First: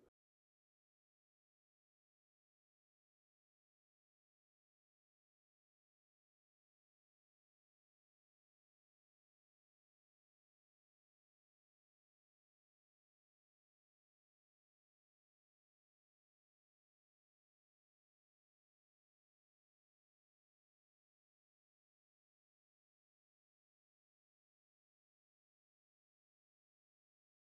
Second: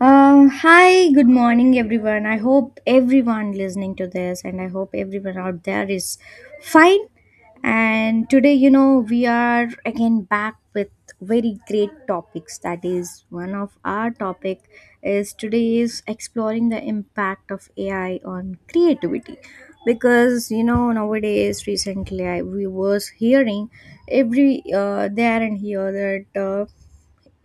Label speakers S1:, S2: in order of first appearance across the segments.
S1: Hi, good morning, everyone. I hope everyone listening to this and I hope everyone out there is fine. And today, you know, we are again back with very great topics. That is, one of our topic is today is exploring the impact of AI on creativity. Because you know nowadays, recently we was hearing every there and here that.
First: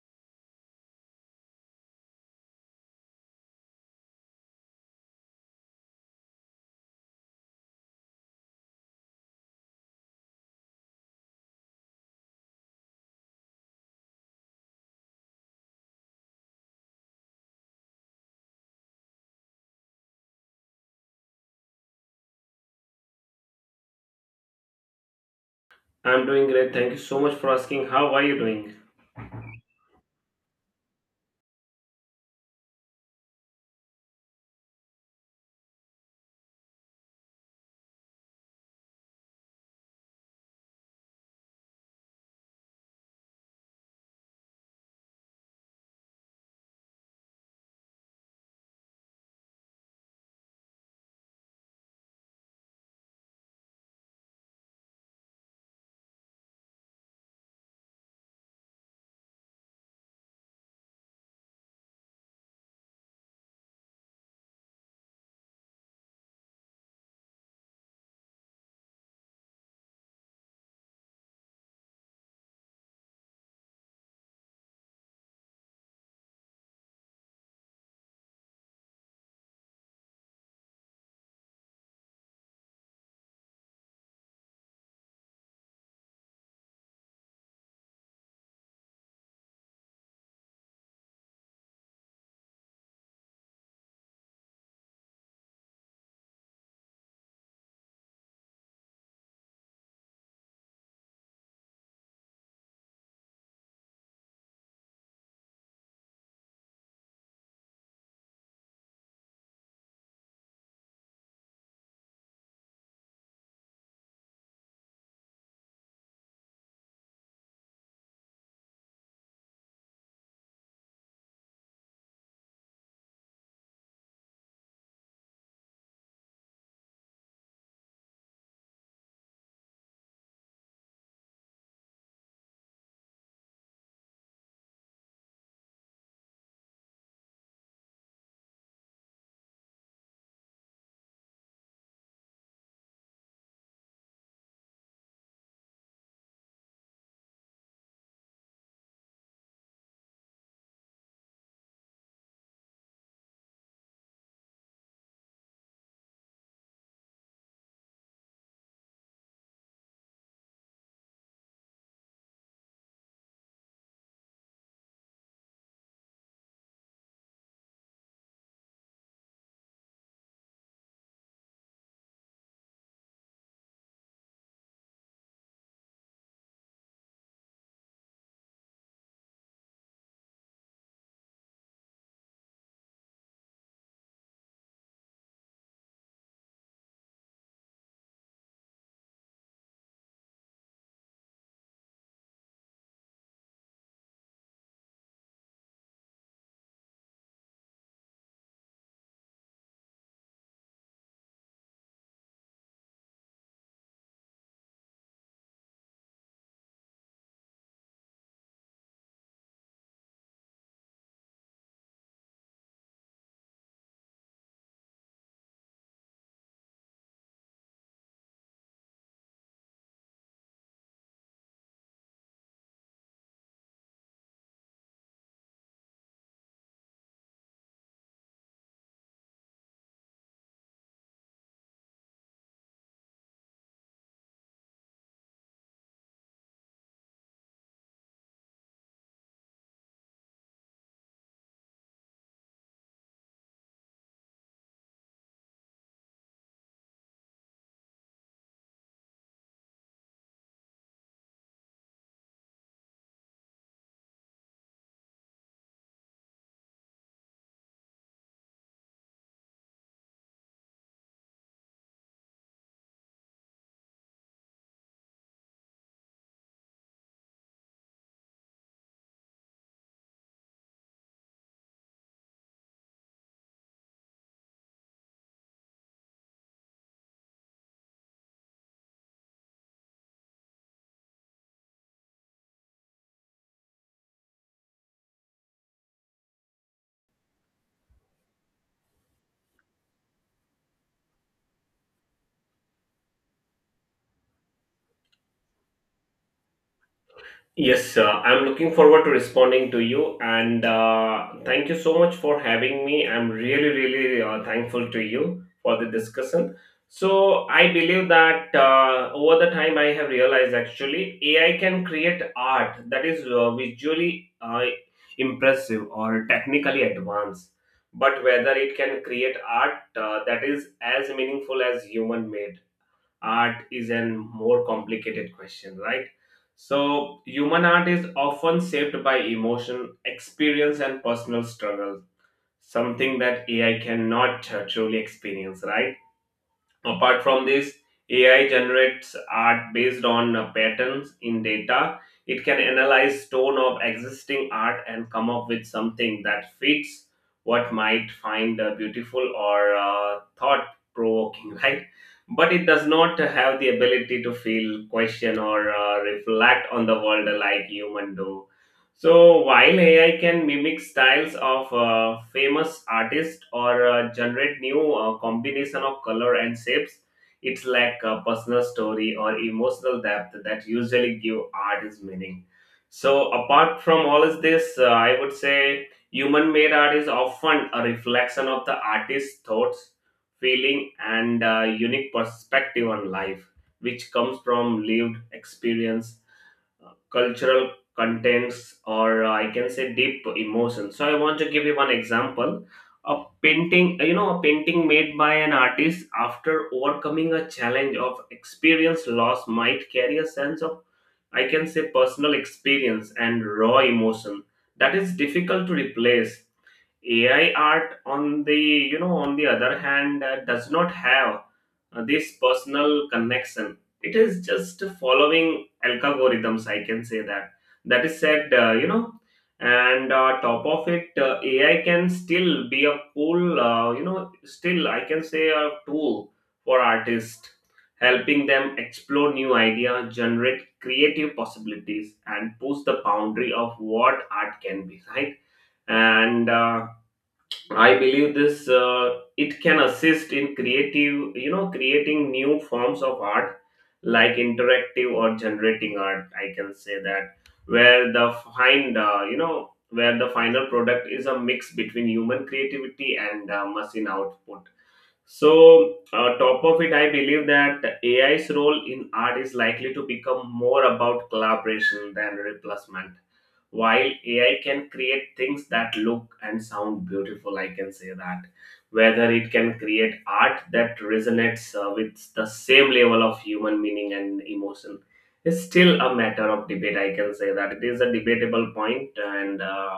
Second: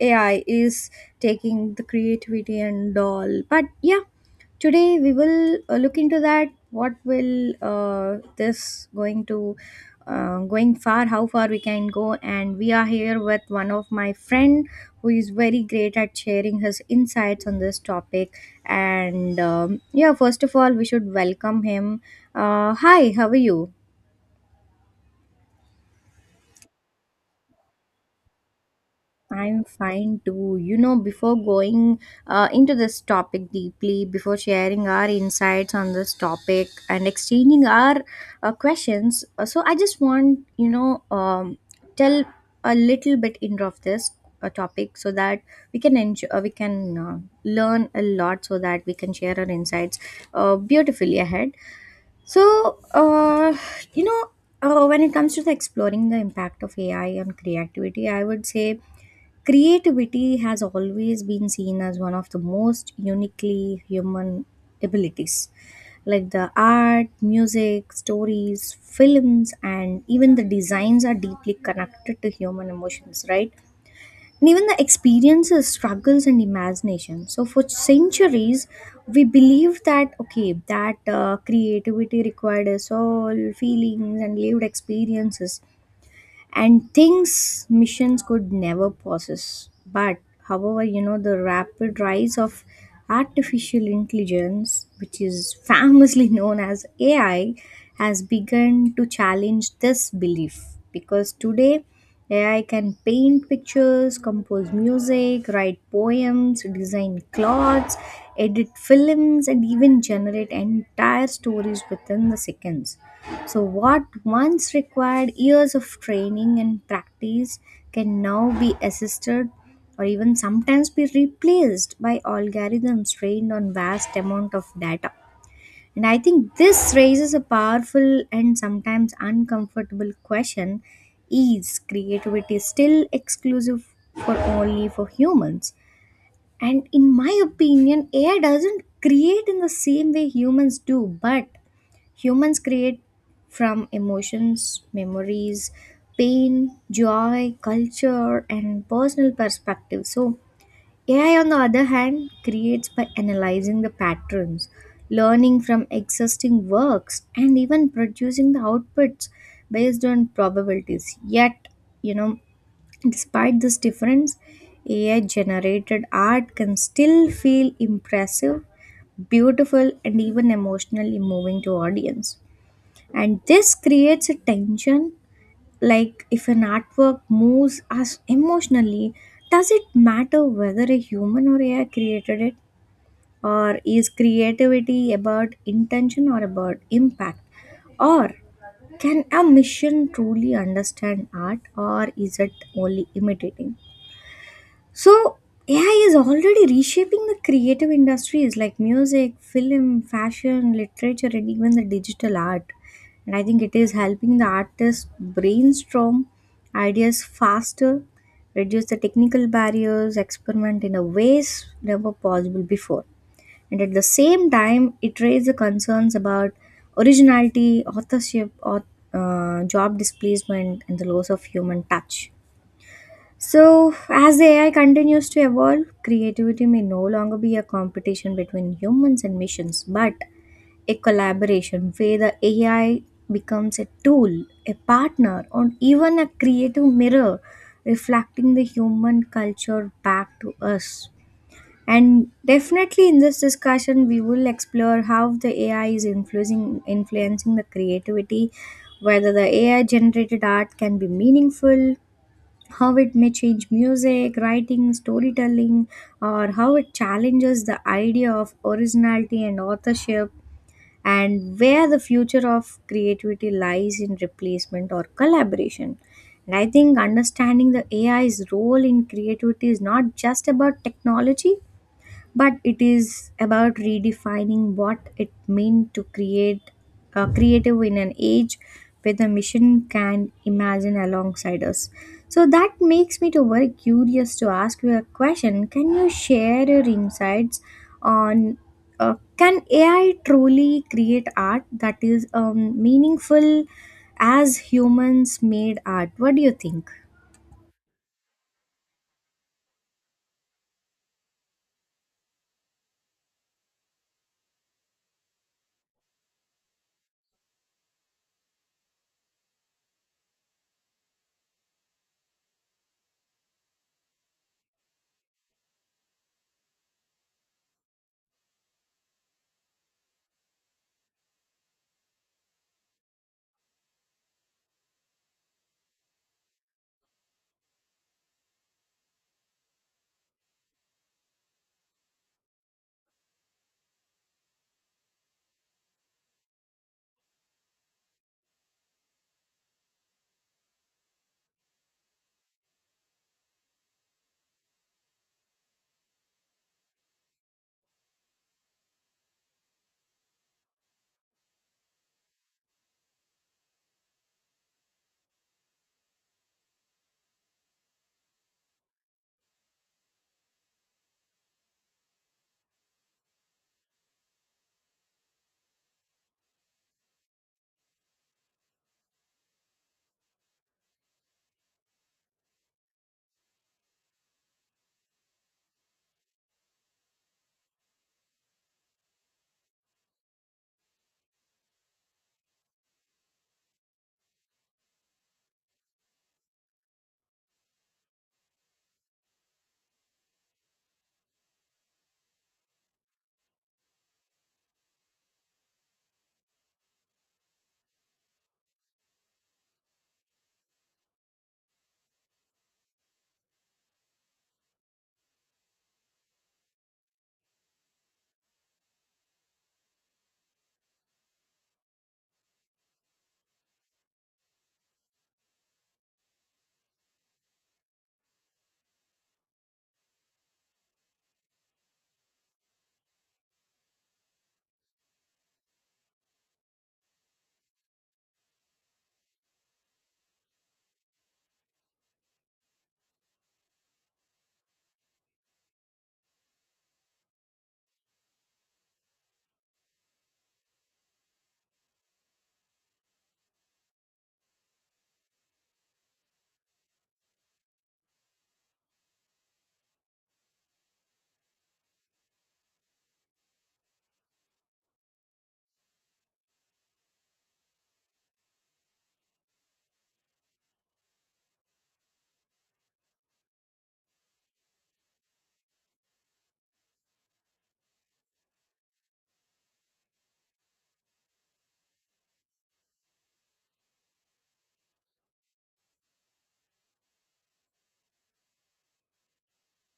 S1: AI is taking the creativity and all. But yeah, today we will look into that. What will this going to going far? How far we can go? And we are here with one of my friend who is very great at sharing his insights on this topic. And yeah, first of all, we should welcome him. Hi, how are you?
S2: I'm doing great. Thank you so much for asking. How are you doing?
S1: I'm fine too. You know, before going into this topic deeply, before sharing our insights on this topic and exchanging our questions, so I just want, tell a little bit into of this topic so that we can enjoy, we can learn a lot so that we can share our insights beautifully ahead. So, you know, when it comes to the exploring the impact of AI on creativity, I would say creativity has always been seen as one of the most uniquely human abilities, like the art, music, stories, films, and even the designs are deeply connected to human emotions, right? And even the experiences, struggles, and imagination. So, for centuries, we believe that okay, that creativity required a soul, feelings, and lived experiences and things missions could never possess. But however, you know, the rapid rise of artificial intelligence, which is famously known as AI, has begun to challenge this belief because today AI can paint pictures, compose music, write poems, design clothes, edit films, and even generate entire stories within the seconds. So, what once required years of training and practice can now be assisted or even sometimes be replaced by algorithms trained on vast amount of data. And I think this raises a powerful and sometimes uncomfortable question: is creativity still exclusive for only for humans? And in my opinion, AI doesn't create in the same way humans do, but humans create from emotions, memories, pain, joy, culture, and personal perspective. So, AI, on the other hand, creates by analyzing the patterns, learning from existing works, and even producing the outputs based on probabilities. Yet, you know, despite this difference, AI generated art can still feel impressive, beautiful, and even emotionally moving to audience, and this creates a tension. Like, if an artwork moves us emotionally, does it matter whether a human or ai created it? Or is creativity about intention or about impact? Or can a machine truly understand art, or is it only imitating? So, AI is already reshaping the creative industries like music, film, fashion, literature, and even the digital art. And I think it is helping the artists brainstorm ideas faster, reduce the technical barriers, experiment in a ways never possible before. And at the same time, it raises the concerns about originality, authorship, job displacement, and the loss of human touch. So, as the AI continues to evolve, creativity may no longer be a competition between humans and missions, but a collaboration where the AI becomes a tool, a partner, or even a creative mirror reflecting the human culture back to us. And definitely in this discussion, we will explore how the AI is influencing the creativity, whether the AI generated art can be meaningful, how it may change music, writing, storytelling, or how it challenges the idea of originality and authorship, and where the future of creativity lies in replacement or collaboration. And I think understanding the AI's role in creativity is not just about technology, but it is about redefining what it means to create creative in an age where the mission can imagine alongside us. So that makes me to very curious to ask you a question: can you share your insights on can ai truly create art that is meaningful as humans made art? What do you think?
S2: Yes, I'm looking forward to responding to you, and thank you so much for having me. I'm really, really thankful to you for the discussion. So I believe that over the time, I have realized actually AI can create art that is visually impressive or technically advanced, but whether it can create art that is as meaningful as human made art is a more complicated question, right? So, human art is often shaped by emotion, experience, and personal struggle, something that AI cannot truly experience, right? Apart from this, AI generates art based on patterns in data. It can analyze tone of existing art and come up with something that fits what might find beautiful or thought provoking, right? But it does not have the ability to feel, question, or reflect on the world like human do. So, while AI can mimic styles of famous artists or generate new combination of color and shapes, it's lack a personal story or emotional depth that usually give art its meaning. So, apart from all of this, I would say human-made art is often a reflection of the artist's thoughts, feeling, and unique perspective on life, which comes from lived experience cultural contents or I can say deep emotions. So I want to give you one example. A painting, a painting made by an artist after overcoming a challenge of experience loss might carry a sense of, I can say, personal experience and raw emotion that is difficult to replace. AI art, on the on the other hand, does not have this personal connection. It is just following algorithms, I can say that. That is said, and top of it, AI can still be a cool, still I can say a tool for artists, helping them explore new ideas, generate creative possibilities, and push the boundary of what art can be. Right, and I believe this it can assist in creating new forms of art like interactive or generating art, I can say that, where the where the final product is a mix between human creativity and machine output. So, top of it, I believe that AI's role in art is likely to become more about collaboration than replacement. While AI can create things that look and sound beautiful, I can say that. Whether it can create art that resonates with the same level of human meaning and emotion is still a matter of debate, I can say that. It is a debatable point, and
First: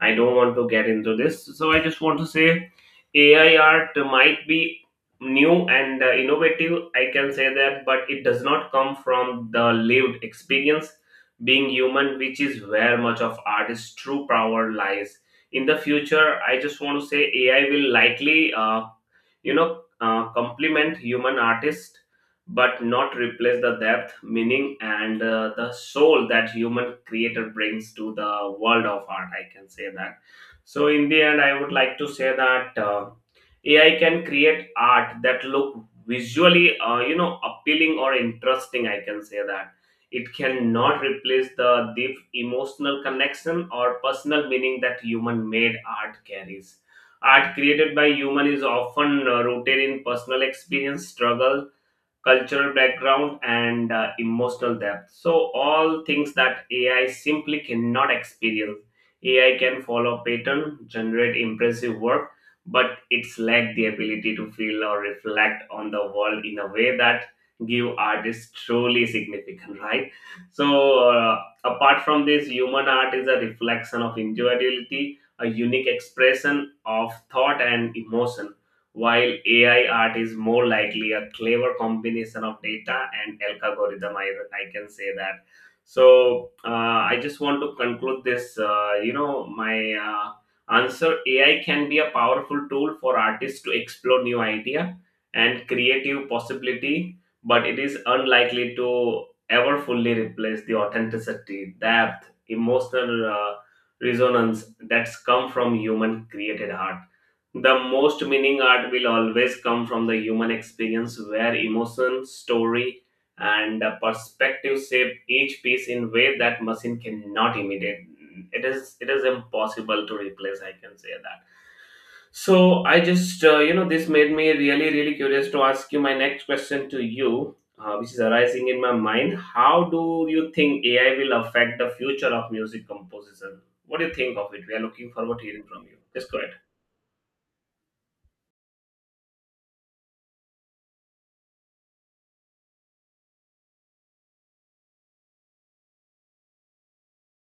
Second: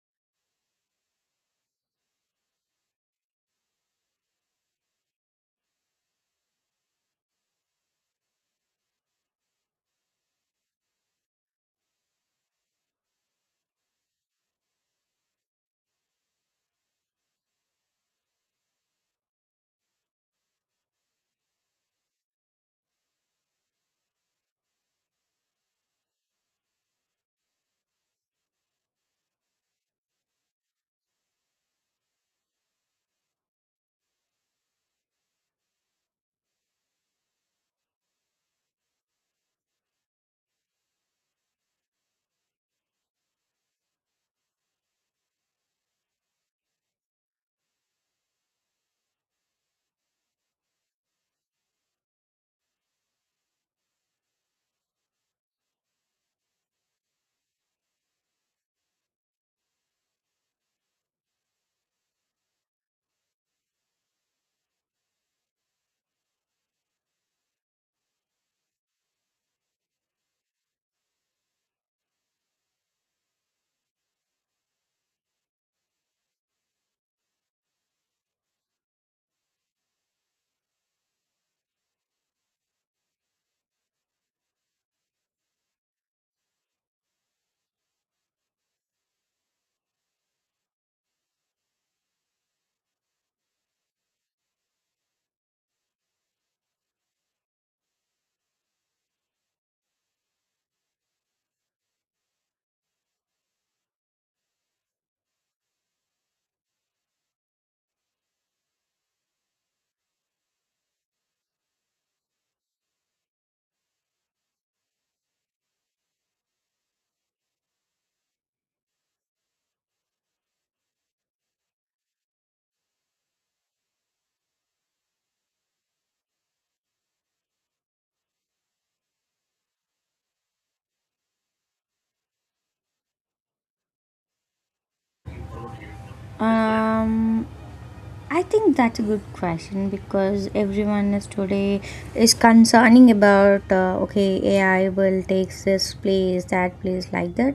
S2: I don't want to get into this. So, I just want to say AI art might be new and innovative, I can say that, but it does not come from the lived experience being human, which is where much of artist's true power lies. In the future, I just want to say AI will likely complement human artists, but not replace the depth, meaning, and the soul that human creator brings to the world of art, I can say that. So in the end, I would like to say that AI can create art that look visually, appealing or interesting, I can say that. It cannot replace the deep emotional connection or personal meaning that human-made art carries. Art created by human is often rooted in personal experience, struggle, cultural background, and emotional depth. So, all things that AI simply cannot experience. AI can follow pattern, generate impressive work, but it's lack the ability to feel or reflect on the world in a way that give artists truly significant, right? So, apart from this, human art is a reflection of individuality, a unique expression of thought and emotion, while AI art is more likely a clever combination of data and algorithm. I can say that. So I just want to conclude this. My answer: AI can be a powerful tool for artists to explore new idea and creative possibility, but it is unlikely to ever fully replace the authenticity, depth, emotional resonance that's come from human created art. The most meaning art will always come from the human experience where emotion, story, and perspective shape each piece in way that machine cannot imitate. It is impossible to replace, I can say that. So I just, this made me really really curious to ask you my next question to you, which is arising in my mind. How do you think AI will affect the future of music composition? What do you think of it? We are looking forward to hearing from you. Just go ahead.
S1: um I think that's a good question because everyone is today is concerning about okay, AI will take this place that place like that.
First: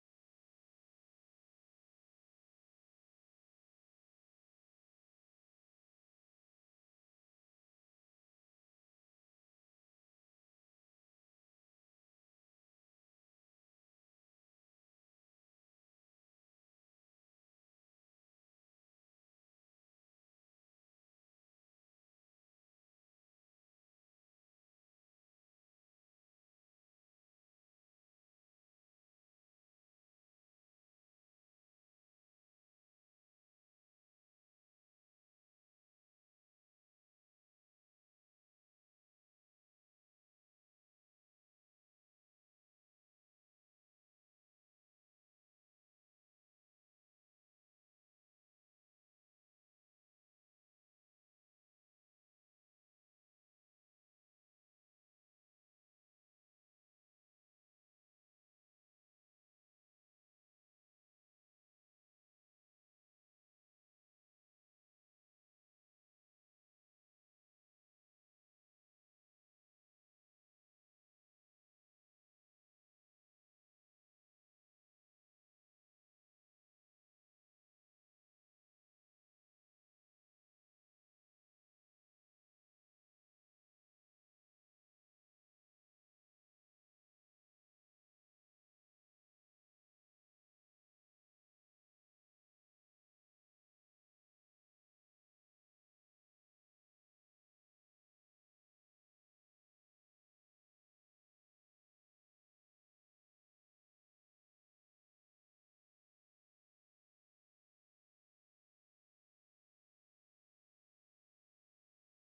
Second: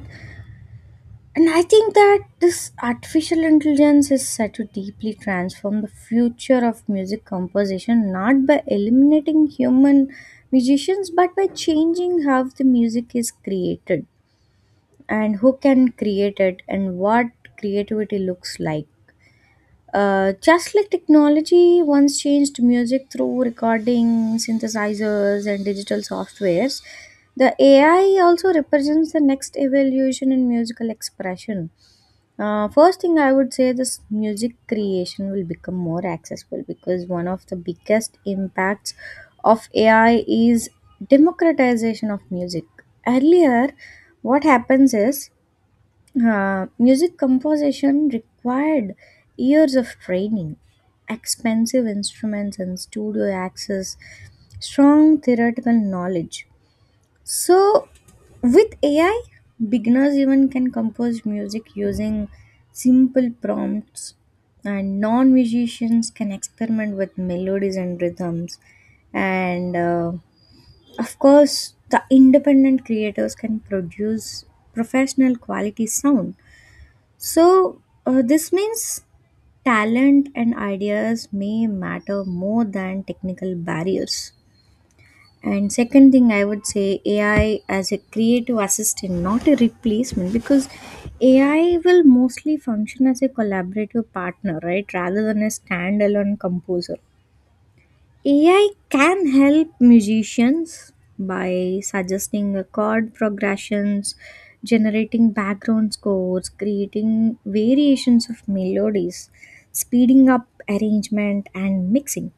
S1: And I think that this artificial intelligence is set to deeply transform the future of music composition, not by eliminating human musicians but by changing how the music is created and who can create it and what creativity looks like. Just like technology once changed music through recording, synthesizers, and digital softwares, the AI also represents the next evolution in musical expression. First thing I would say this music creation will become more accessible because one of the biggest impacts of AI is democratization of music. Earlier, what happens is music composition required years of training, expensive instruments and studio access, strong theoretical knowledge. So, with AI, beginners even can compose music using simple prompts, and non musicians can experiment with melodies and rhythms. And of course, the independent creators can produce professional quality sound. So, this means talent and ideas may matter more than technical barriers. And second thing I would say AI as a creative assistant, not a replacement, because AI will mostly function as a collaborative partner, right, rather than a standalone composer. AI can help musicians by suggesting a chord progressions, generating background scores, creating variations of melodies, speeding up arrangement and mixing.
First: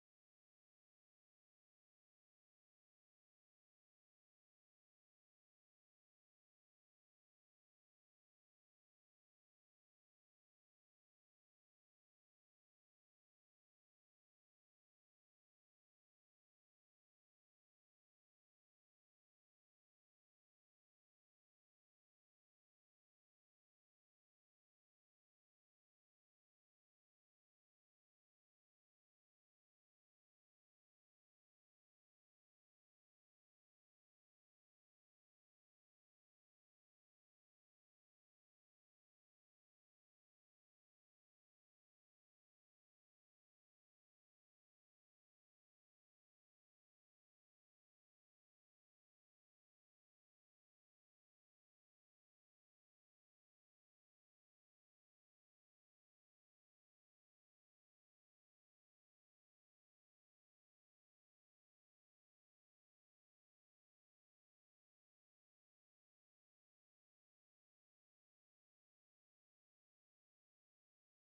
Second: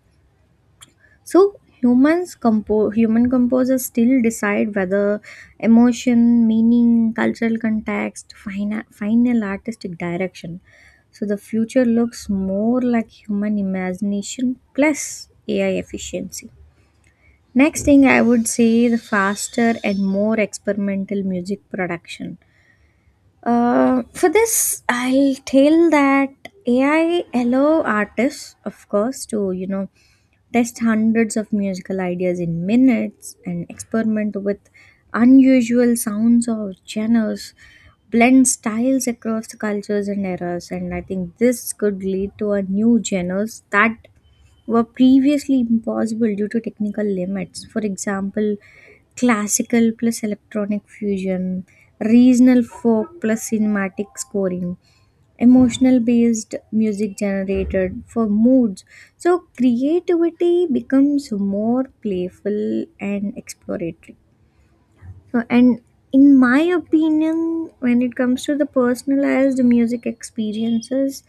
S1: So human composers still decide whether emotion, meaning, cultural context, final artistic direction. So the future looks more like human imagination plus AI efficiency. Next thing, I would say the faster and more experimental music production. For this, I'll tell that AI allow artists, of course, to you know test hundreds of musical ideas in minutes and experiment with unusual sounds or genres, blend styles across the cultures and eras. And I think this could lead to a new genres that were previously impossible due to technical limits. For example, classical plus electronic fusion, regional folk plus cinematic scoring, emotional based music generated for moods. So, creativity becomes more playful and exploratory. So, and in my opinion, when it comes to the personalized music experiences,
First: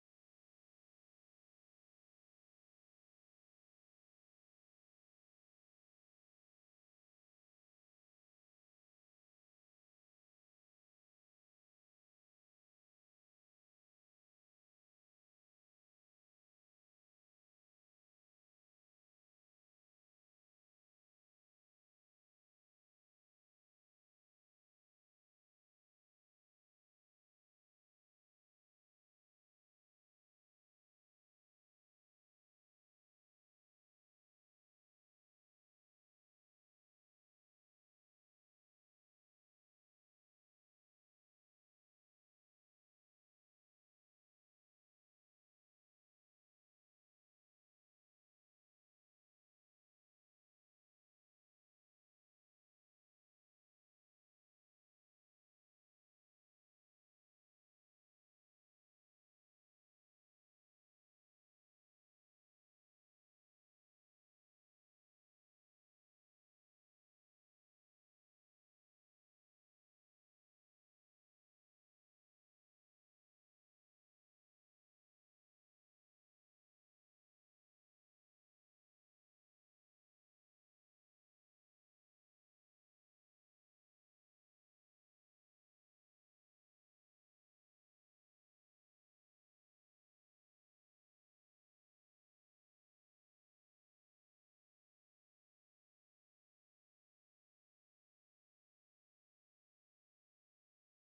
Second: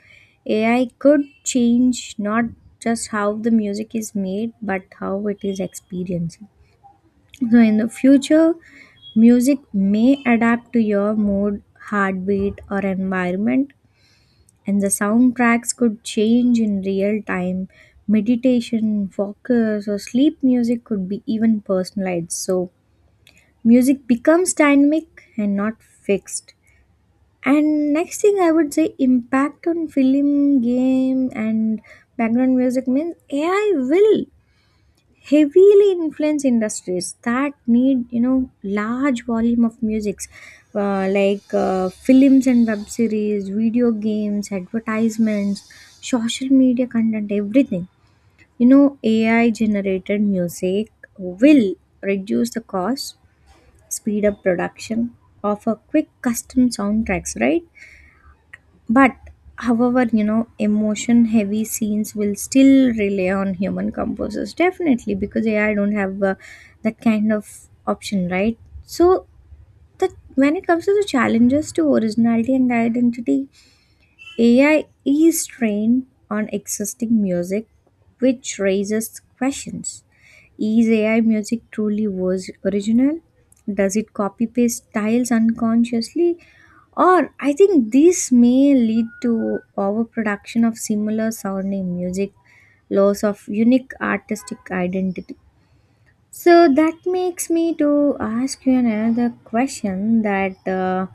S1: AI could change not just how the music is made, but how it is experienced. So, in the future, music may adapt to your mood, heartbeat, or environment, and the soundtracks could change in real time. Meditation, focus, or sleep music could be even personalized. So, music becomes dynamic and not fixed. And next thing I would say impact on film, game and background music means ai will heavily influence industries that need you know large volume of musics, like films and web series, video games, advertisements, social media content, everything. You know, ai generated music will reduce the cost, speed up production, offer quick custom soundtracks, right? But however, you know, emotion heavy scenes will still rely on human composers, definitely, because AI don't have that kind of option, right? So, that when it comes to the challenges to originality and identity, AI is trained on existing music, which raises questions. Is AI music truly was original? Does it copy paste styles unconsciously? Or I think this may lead to overproduction of similar sounding music, loss of unique artistic identity. So that makes me to ask you another question that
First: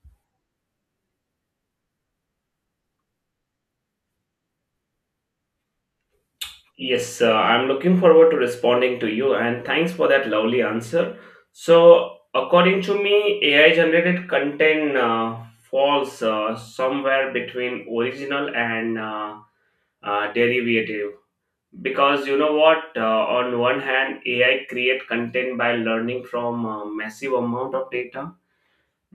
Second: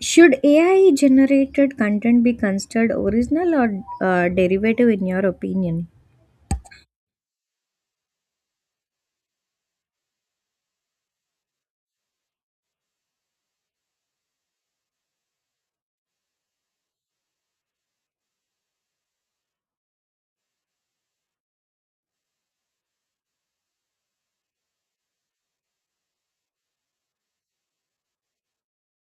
S1: should AI generated content be considered original or derivative in your opinion?
S2: Yes, I'm looking forward to responding to you, and thanks for that lovely answer. So, according to me, AI generated content falls somewhere between original and derivative, because you know what? On one hand, AI create content by learning from a massive amount of data,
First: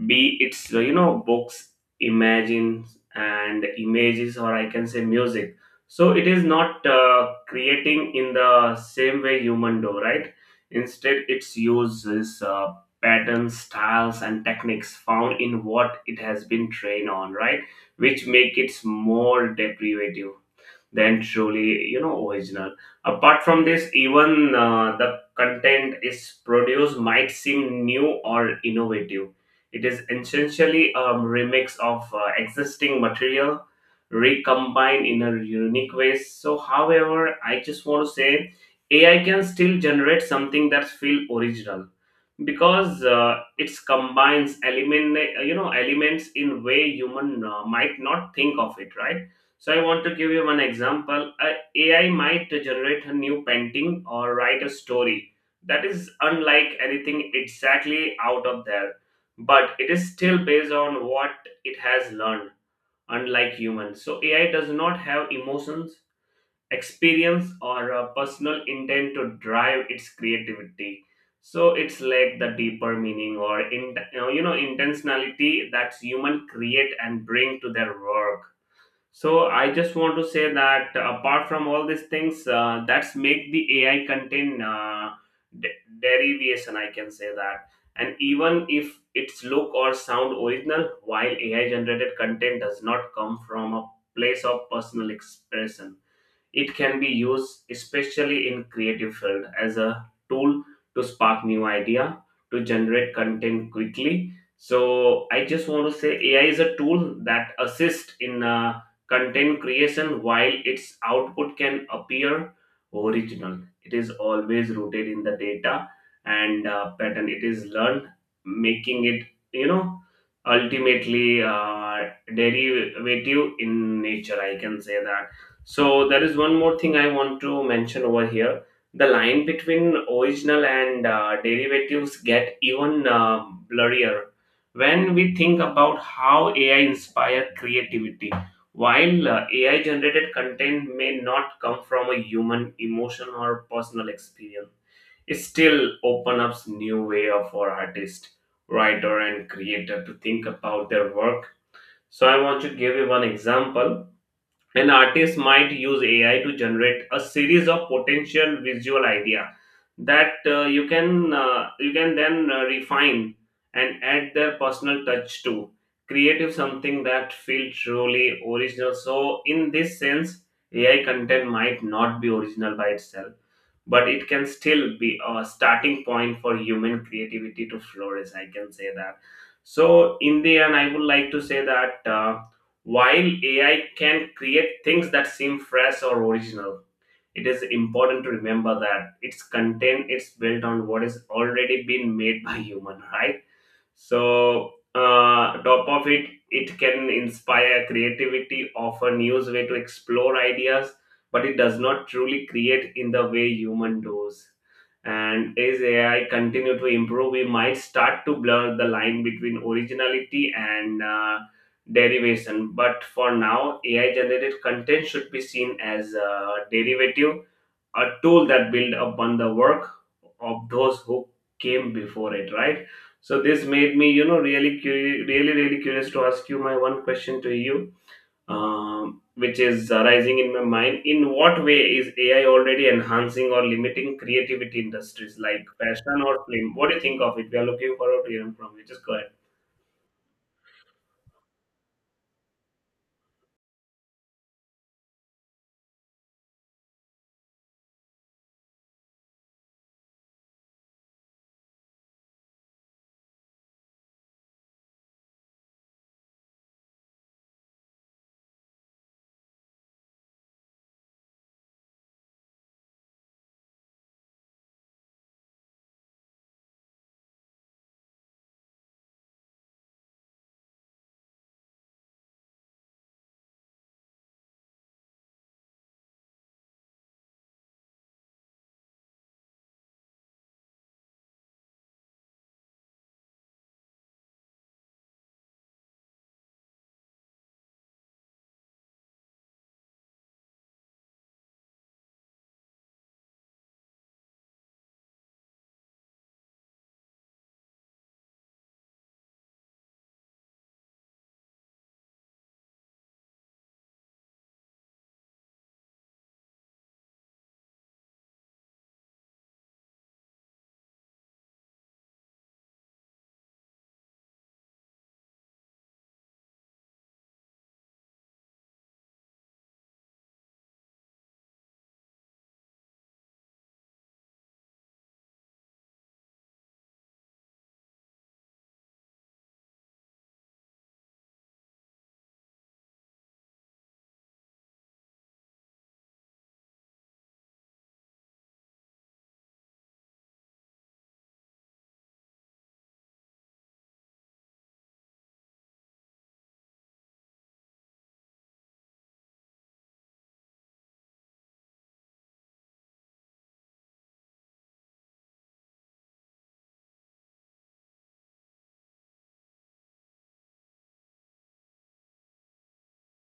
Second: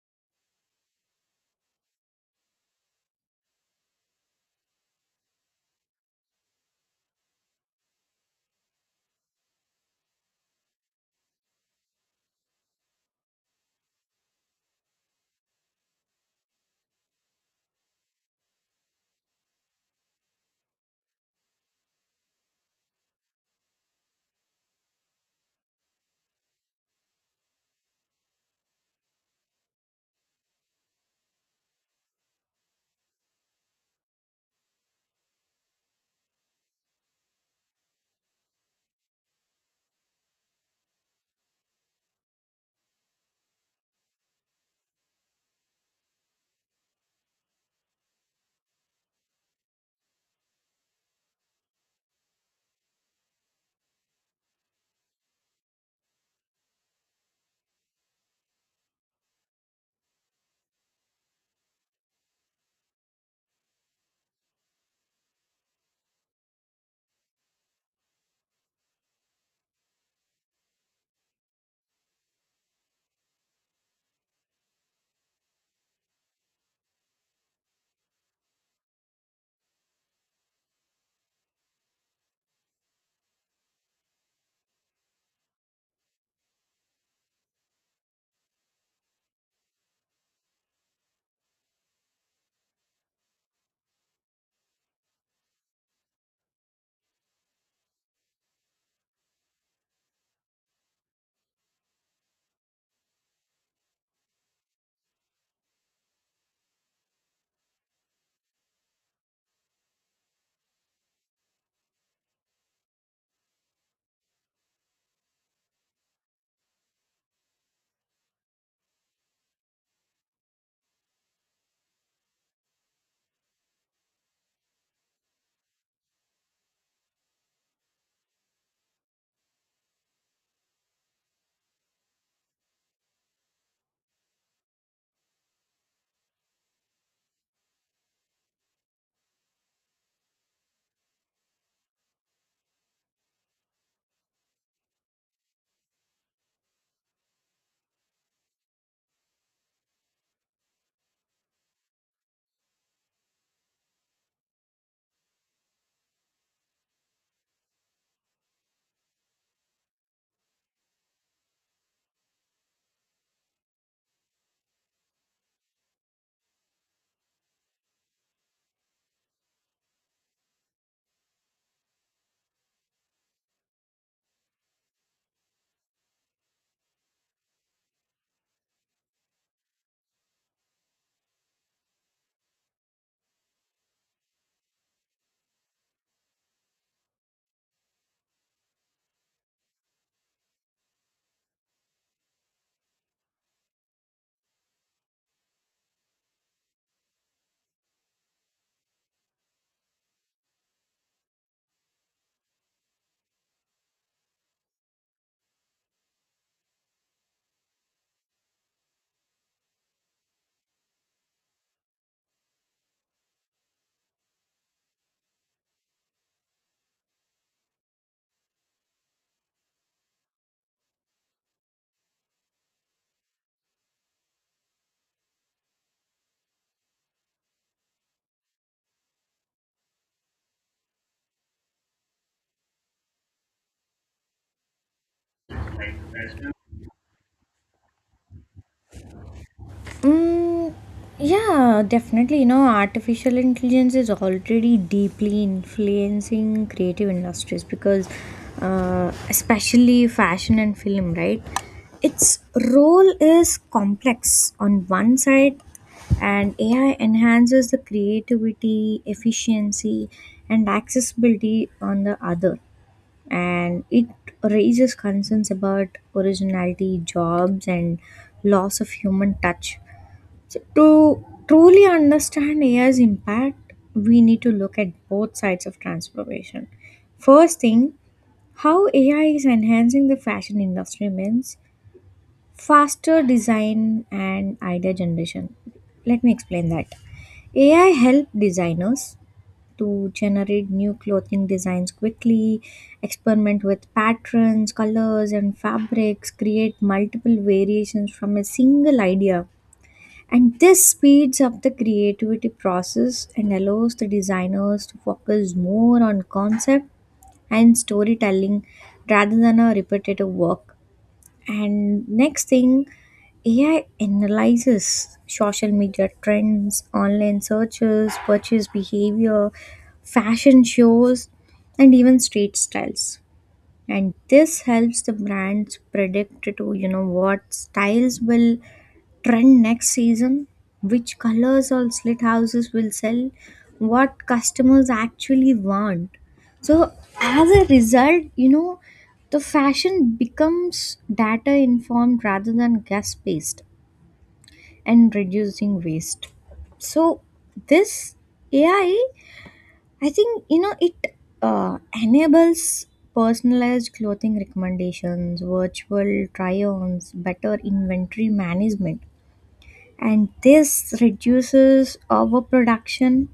S2: be it's books, imagines and images, or I can say music. So it is not creating in the same way human do, right? Instead its use is patterns, styles and techniques found in what it has been trained on, right, which make it more deprivative than truly, you know, original. Apart from this, even the content is produced might seem new or innovative, it is essentially a remix of existing material recombined in a unique way. So however, I just want to say ai can still generate something that feel original, because it combines element, you know, elements in way human might not think of it, right? So I want to give you one example. A ai might generate a new painting or write a story that is unlike anything exactly out of there, but it is still based on what it has learned. Unlike humans, so ai does not have emotions, experience or a personal intent to drive its creativity. So it's like the deeper meaning or, in you know, intentionality that human create and bring to their work. So I just want to say that apart from all these things, that's make the ai content derivation, I can say that. And even if its look or sound original, while ai generated content does not come from a place of personal expression, it can be used, especially in creative field, as a tool to spark new idea, to generate content quickly. So I just want to say AI is a tool that assists in content creation, while its output can appear original. It is always rooted in the data and pattern it is learned, making it, you know, ultimately derivative in nature, I can say that. So there is one more thing I want to mention over here. The line between original and derivatives get even blurrier when we think about how AI inspired creativity. While AI generated content may not come from a human emotion or personal experience, it still opens up new way of for artist, writer, and creator to think about their work. So I want to give you one example. An artist might use AI to generate a series of potential visual idea that you can then refine and add their personal touch to creative something that feels truly original. So in this sense, AI content might not be original by itself, but it can still be a starting point for human creativity to flourish, I can say that. So in the end, I would like to say that. While AI can create things that seem fresh or original, it is important to remember that its content is built on what has already been made by human, right? So, top of it, it can inspire creativity, offer new way to explore ideas, but it does not truly create in the way human does. And as AI continue to improve, we might start to blur the line between originality and derivation. But for now, AI generated content should be seen as a derivative, a tool that build upon the work of those who came before it, right? So this made me, you know, really, really curious to ask you my one question to you, which is arising in my mind. In what way is AI already enhancing or limiting creativity industries like fashion or film? What do you think of it? We are looking forward to hearing from you. Just go ahead.
S1: Mm, yeah, definitely. You know, artificial intelligence is already deeply influencing creative industries because, especially fashion and film, right? Its role is complex. On one side, and AI enhances the creativity, efficiency, and accessibility. On the other, and it raises concerns about originality, jobs, and loss of human touch. So, to truly understand AI's impact, we need to look at both sides of transformation. First thing, how AI is enhancing the fashion industry means faster design and idea generation. Let me explain that. AI help designers to generate new clothing designs quickly, experiment with patterns, colors, and fabrics, create multiple variations from a single idea. And this speeds up the creativity process and allows the designers to focus more on concept and storytelling rather than a repetitive work. And next thing, AI analyzes social media trends, online searches, purchase behavior, fashion shows, and even street styles. And this helps the brands predict to you know what styles will trend next season, which colors or slit houses will sell, what customers actually want. So, as a result, you know, the fashion becomes data informed rather than guess based and reducing waste. So, this AI, I think, you know, it enables personalized clothing recommendations, virtual try ons, better inventory management, and this reduces overproduction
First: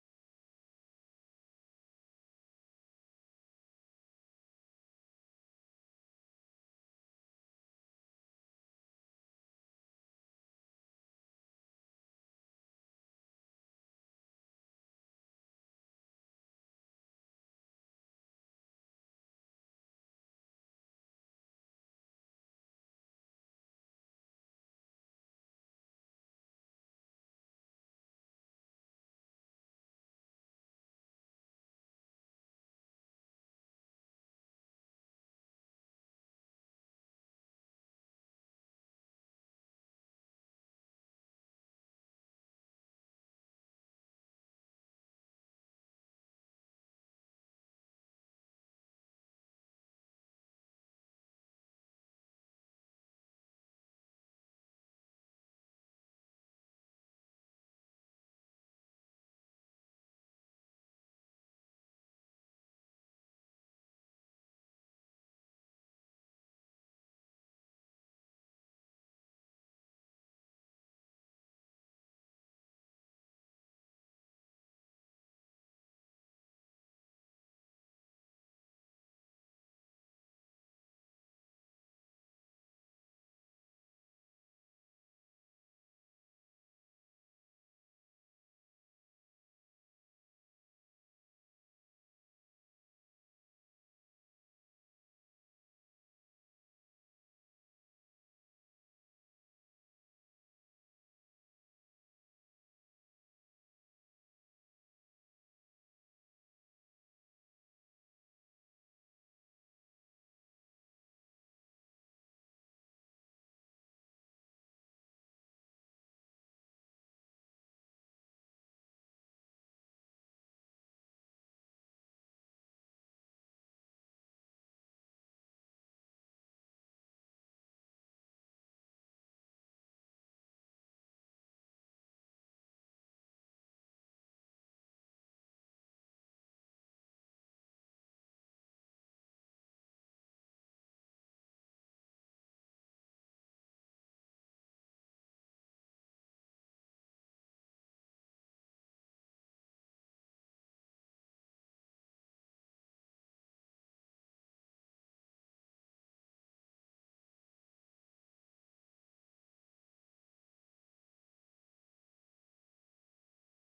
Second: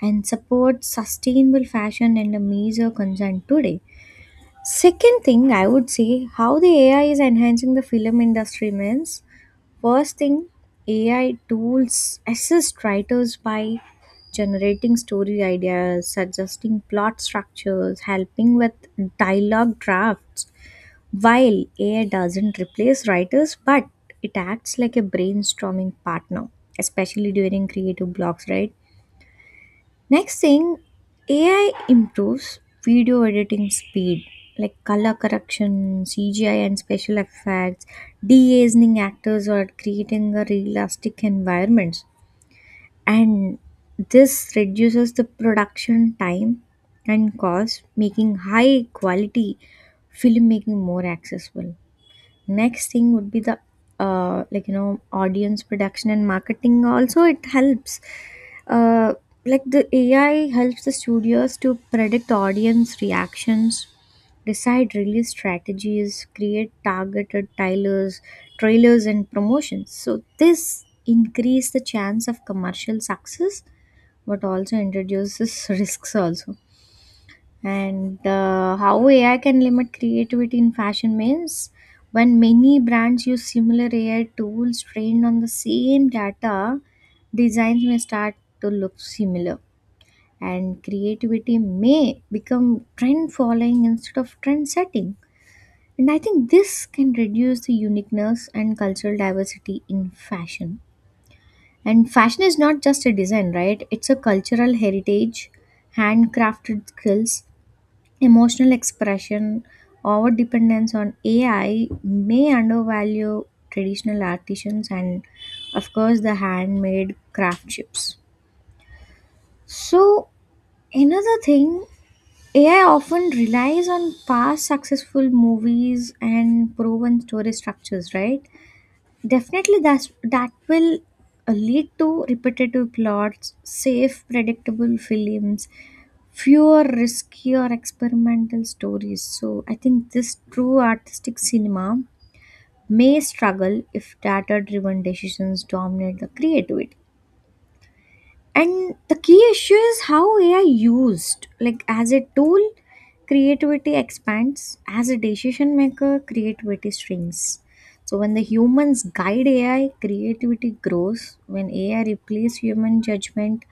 S1: and supports sustainable fashion, and a major concern today. Second thing I would say how the AI is enhancing the film industry means first thing AI tools assist writers by generating story ideas, suggesting plot structures, helping with dialogue drafts while AI doesn't replace writers, but it acts like a brainstorming partner, especially during creative blocks, right? Next thing, AI improves video editing speed, like color correction, CGI, and special effects, de aging actors, or creating a realistic environments. And this reduces the production time and cost, making high quality filmmaking more accessible. Next thing would be the you know, audience production and marketing also. It helps uh the ai helps the studios to predict audience reactions, decide release strategies, create targeted trailers and promotions. So this increase the chance of commercial success, but also introduces risks also. And How AI can limit creativity in fashion means when many brands use similar AI tools trained on the same data, designs may start to look similar, and creativity may become trend following instead of trend setting. And I think this can reduce the uniqueness and cultural diversity in fashion. And fashion is not just a design, right? It's a cultural heritage, handcrafted skills, emotional expression. Our dependence on ai may undervalue traditional artisans and of course the handmade craftships. So another thing, ai often relies on past successful movies and proven story structures, right? Definitely that will lead to repetitive plots, safe predictable films, fewer risky or experimental stories. So I think this true artistic cinema may struggle if data driven decisions dominate the creativity. And the key issue is how AI used. Like as a tool, creativity expands. As a decision maker, creativity shrinks. So when the humans guide AI, creativity grows. When AI replaces human judgment,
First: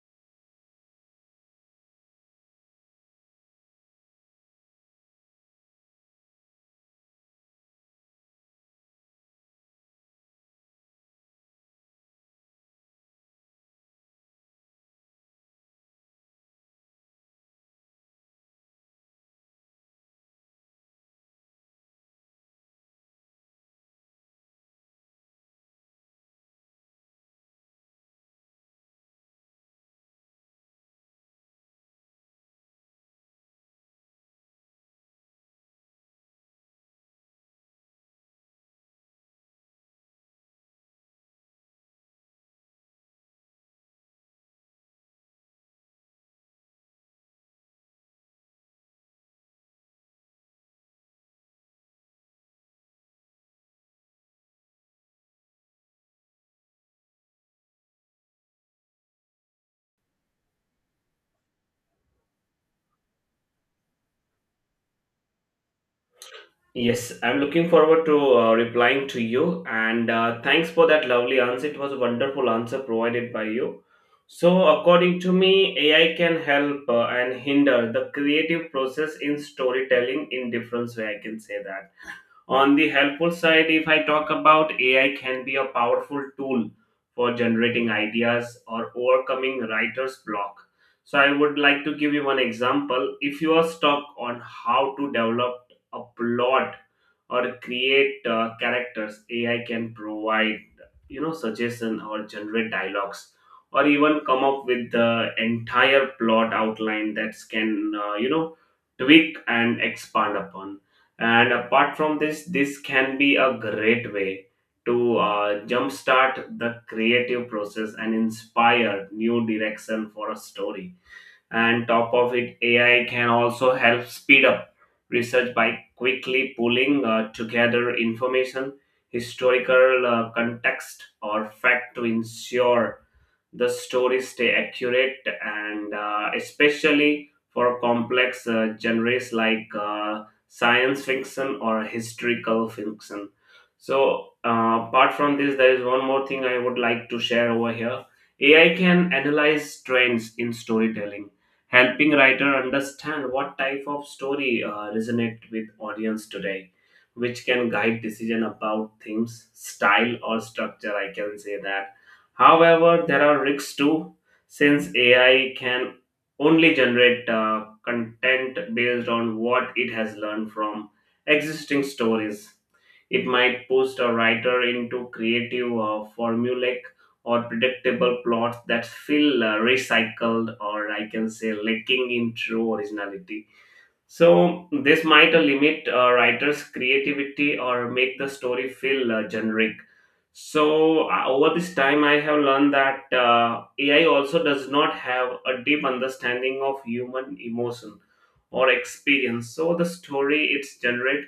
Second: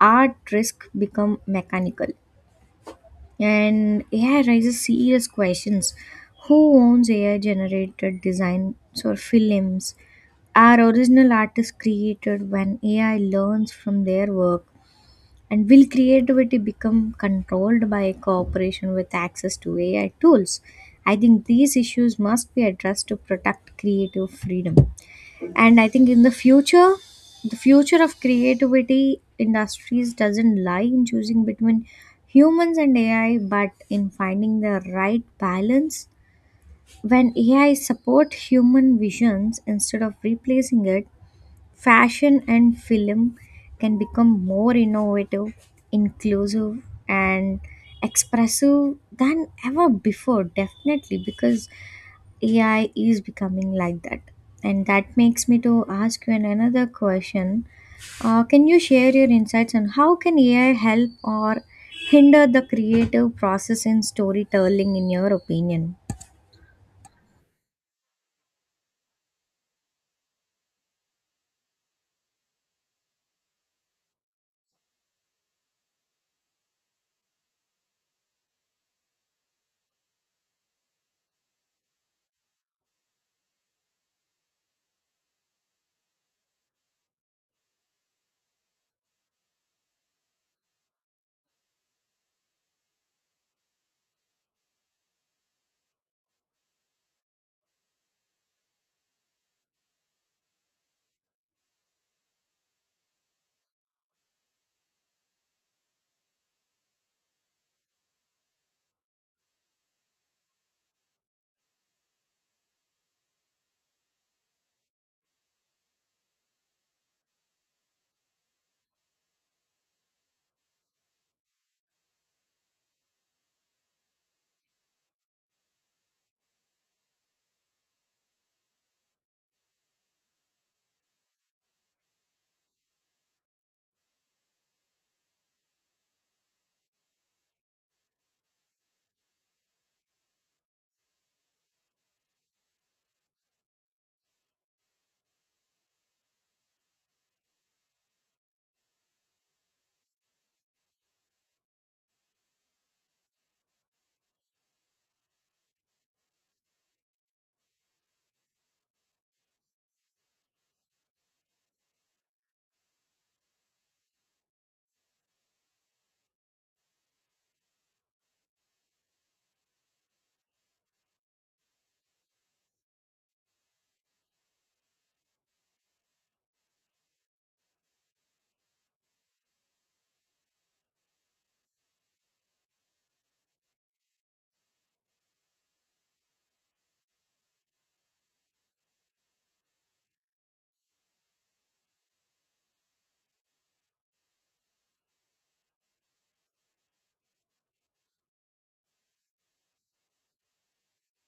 S1: art risk become mechanical. And AI raises serious questions. Who owns AI generated designs or films? Are original artists created when AI learns from their work? And will creativity become controlled by cooperation with access to AI tools? I think these issues must be addressed to protect creative freedom. And I think in the future, the future of creativity industries doesn't lie in choosing between humans and ai, but in finding the right balance. When ai support human visions instead of replacing it, fashion and film can become more innovative, inclusive, and expressive than ever before, definitely, because AI is becoming like that. And that makes me to ask you another question. Can you share your insights on how can AI help or hinder the creative process in storytelling in your opinion?
S2: Yes, I'm looking forward to replying to you and thanks for that lovely answer. It was a wonderful answer provided by you. So, according to me, AI can help and hinder the creative process in storytelling in different way. I can say that. On the helpful side, if I talk about AI, can be a powerful tool for generating ideas or overcoming writer's block. So I would like to give you one example. If you are stuck on how to develop a plot or create characters, AI can provide suggestion or generate dialogues or even come up with the entire plot outline that can tweak and expand upon. And apart from this, this can be a great way to jumpstart the creative process and inspire new direction for a story. And top of it, AI can also help speed up research by quickly pulling together information, historical context, or fact to ensure the stories stay accurate and especially for complex genres like science fiction or historical fiction. So apart from this, there is one more thing I would like to share over here. AI can analyze trends in storytelling, helping writer understand what type of story resonate with audience today, which can guide decision about themes, style, or structure, I can say that. However, there are risks too, since AI can only generate content based on what it has learned from existing stories. It might push a writer into creative, formulaic, or predictable plots that feel recycled, or I can say lacking in true originality. So this might limit writers' creativity or make the story feel generic. So over this time, I have learned that AI also does not have a deep understanding of human emotion or experience. So the story it's generate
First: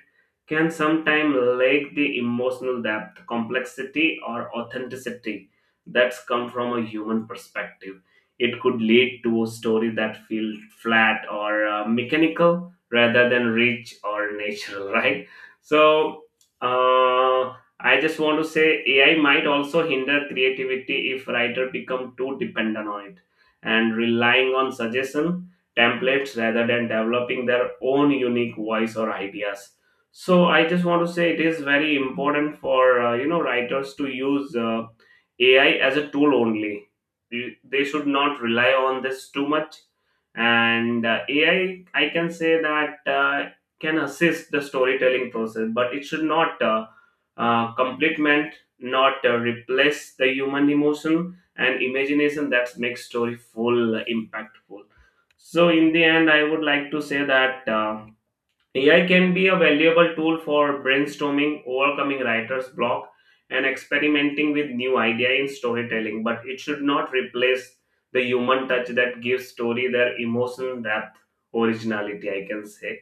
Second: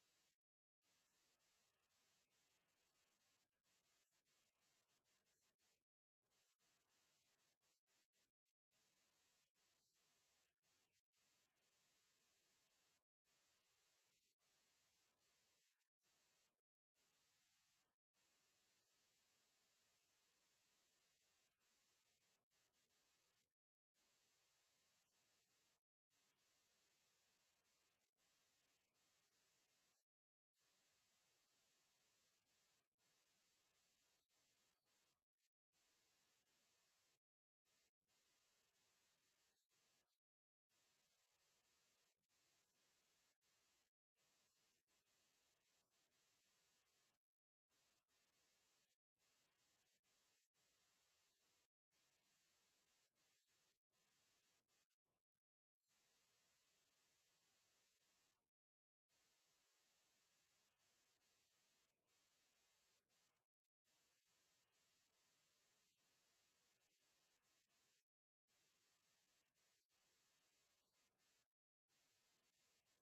S2: can sometimes lack the emotional depth, complexity, or authenticity that's come from a human perspective. It could lead to a story that feels flat or mechanical rather than rich or natural, right? So uh, I just want to say AI might also hinder creativity if writer become too dependent on it and relying on suggestion, templates rather than developing their own unique voice or ideas. So I just want to say it is very important for writers to use AI as a tool only. They should not rely on this too much, and AI, I can say that can assist the storytelling process, but it should not complement, not replace the human emotion and imagination that makes story full impactful. So in the end I would like to say that AI can be a valuable tool for brainstorming, overcoming writer's block, and experimenting with new idea in storytelling, but it should not replace the human touch that gives story their emotional depth, originality, I can say.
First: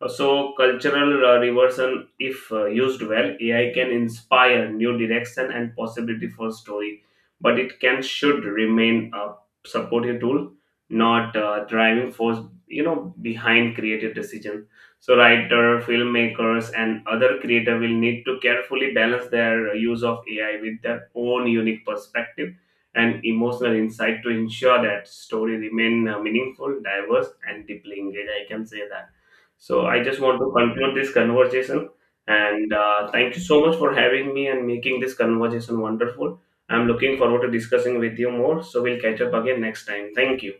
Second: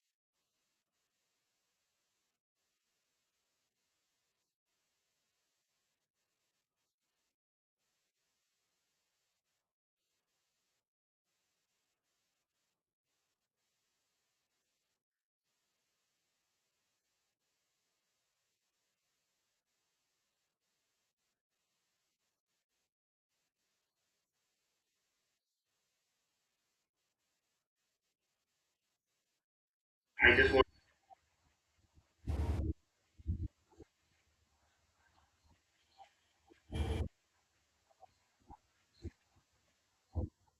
S2: So, cultural reversion, if used well, AI can inspire new direction and possibility for story, but it can should remain a supportive tool, not driving force, you know, behind creative decisions. So writer, filmmakers, and other creator will need to carefully balance their use of AI with their own unique perspective and emotional insight to ensure that story remain meaningful, diverse, and deeply engaged. I can say that. So I just want to conclude this conversation, and thank you so much for having me and making this conversation wonderful. I'm looking forward to discussing with you more. So we'll catch up again next time. Thank you.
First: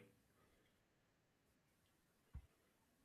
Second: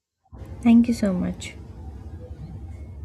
S1: Thank you so much.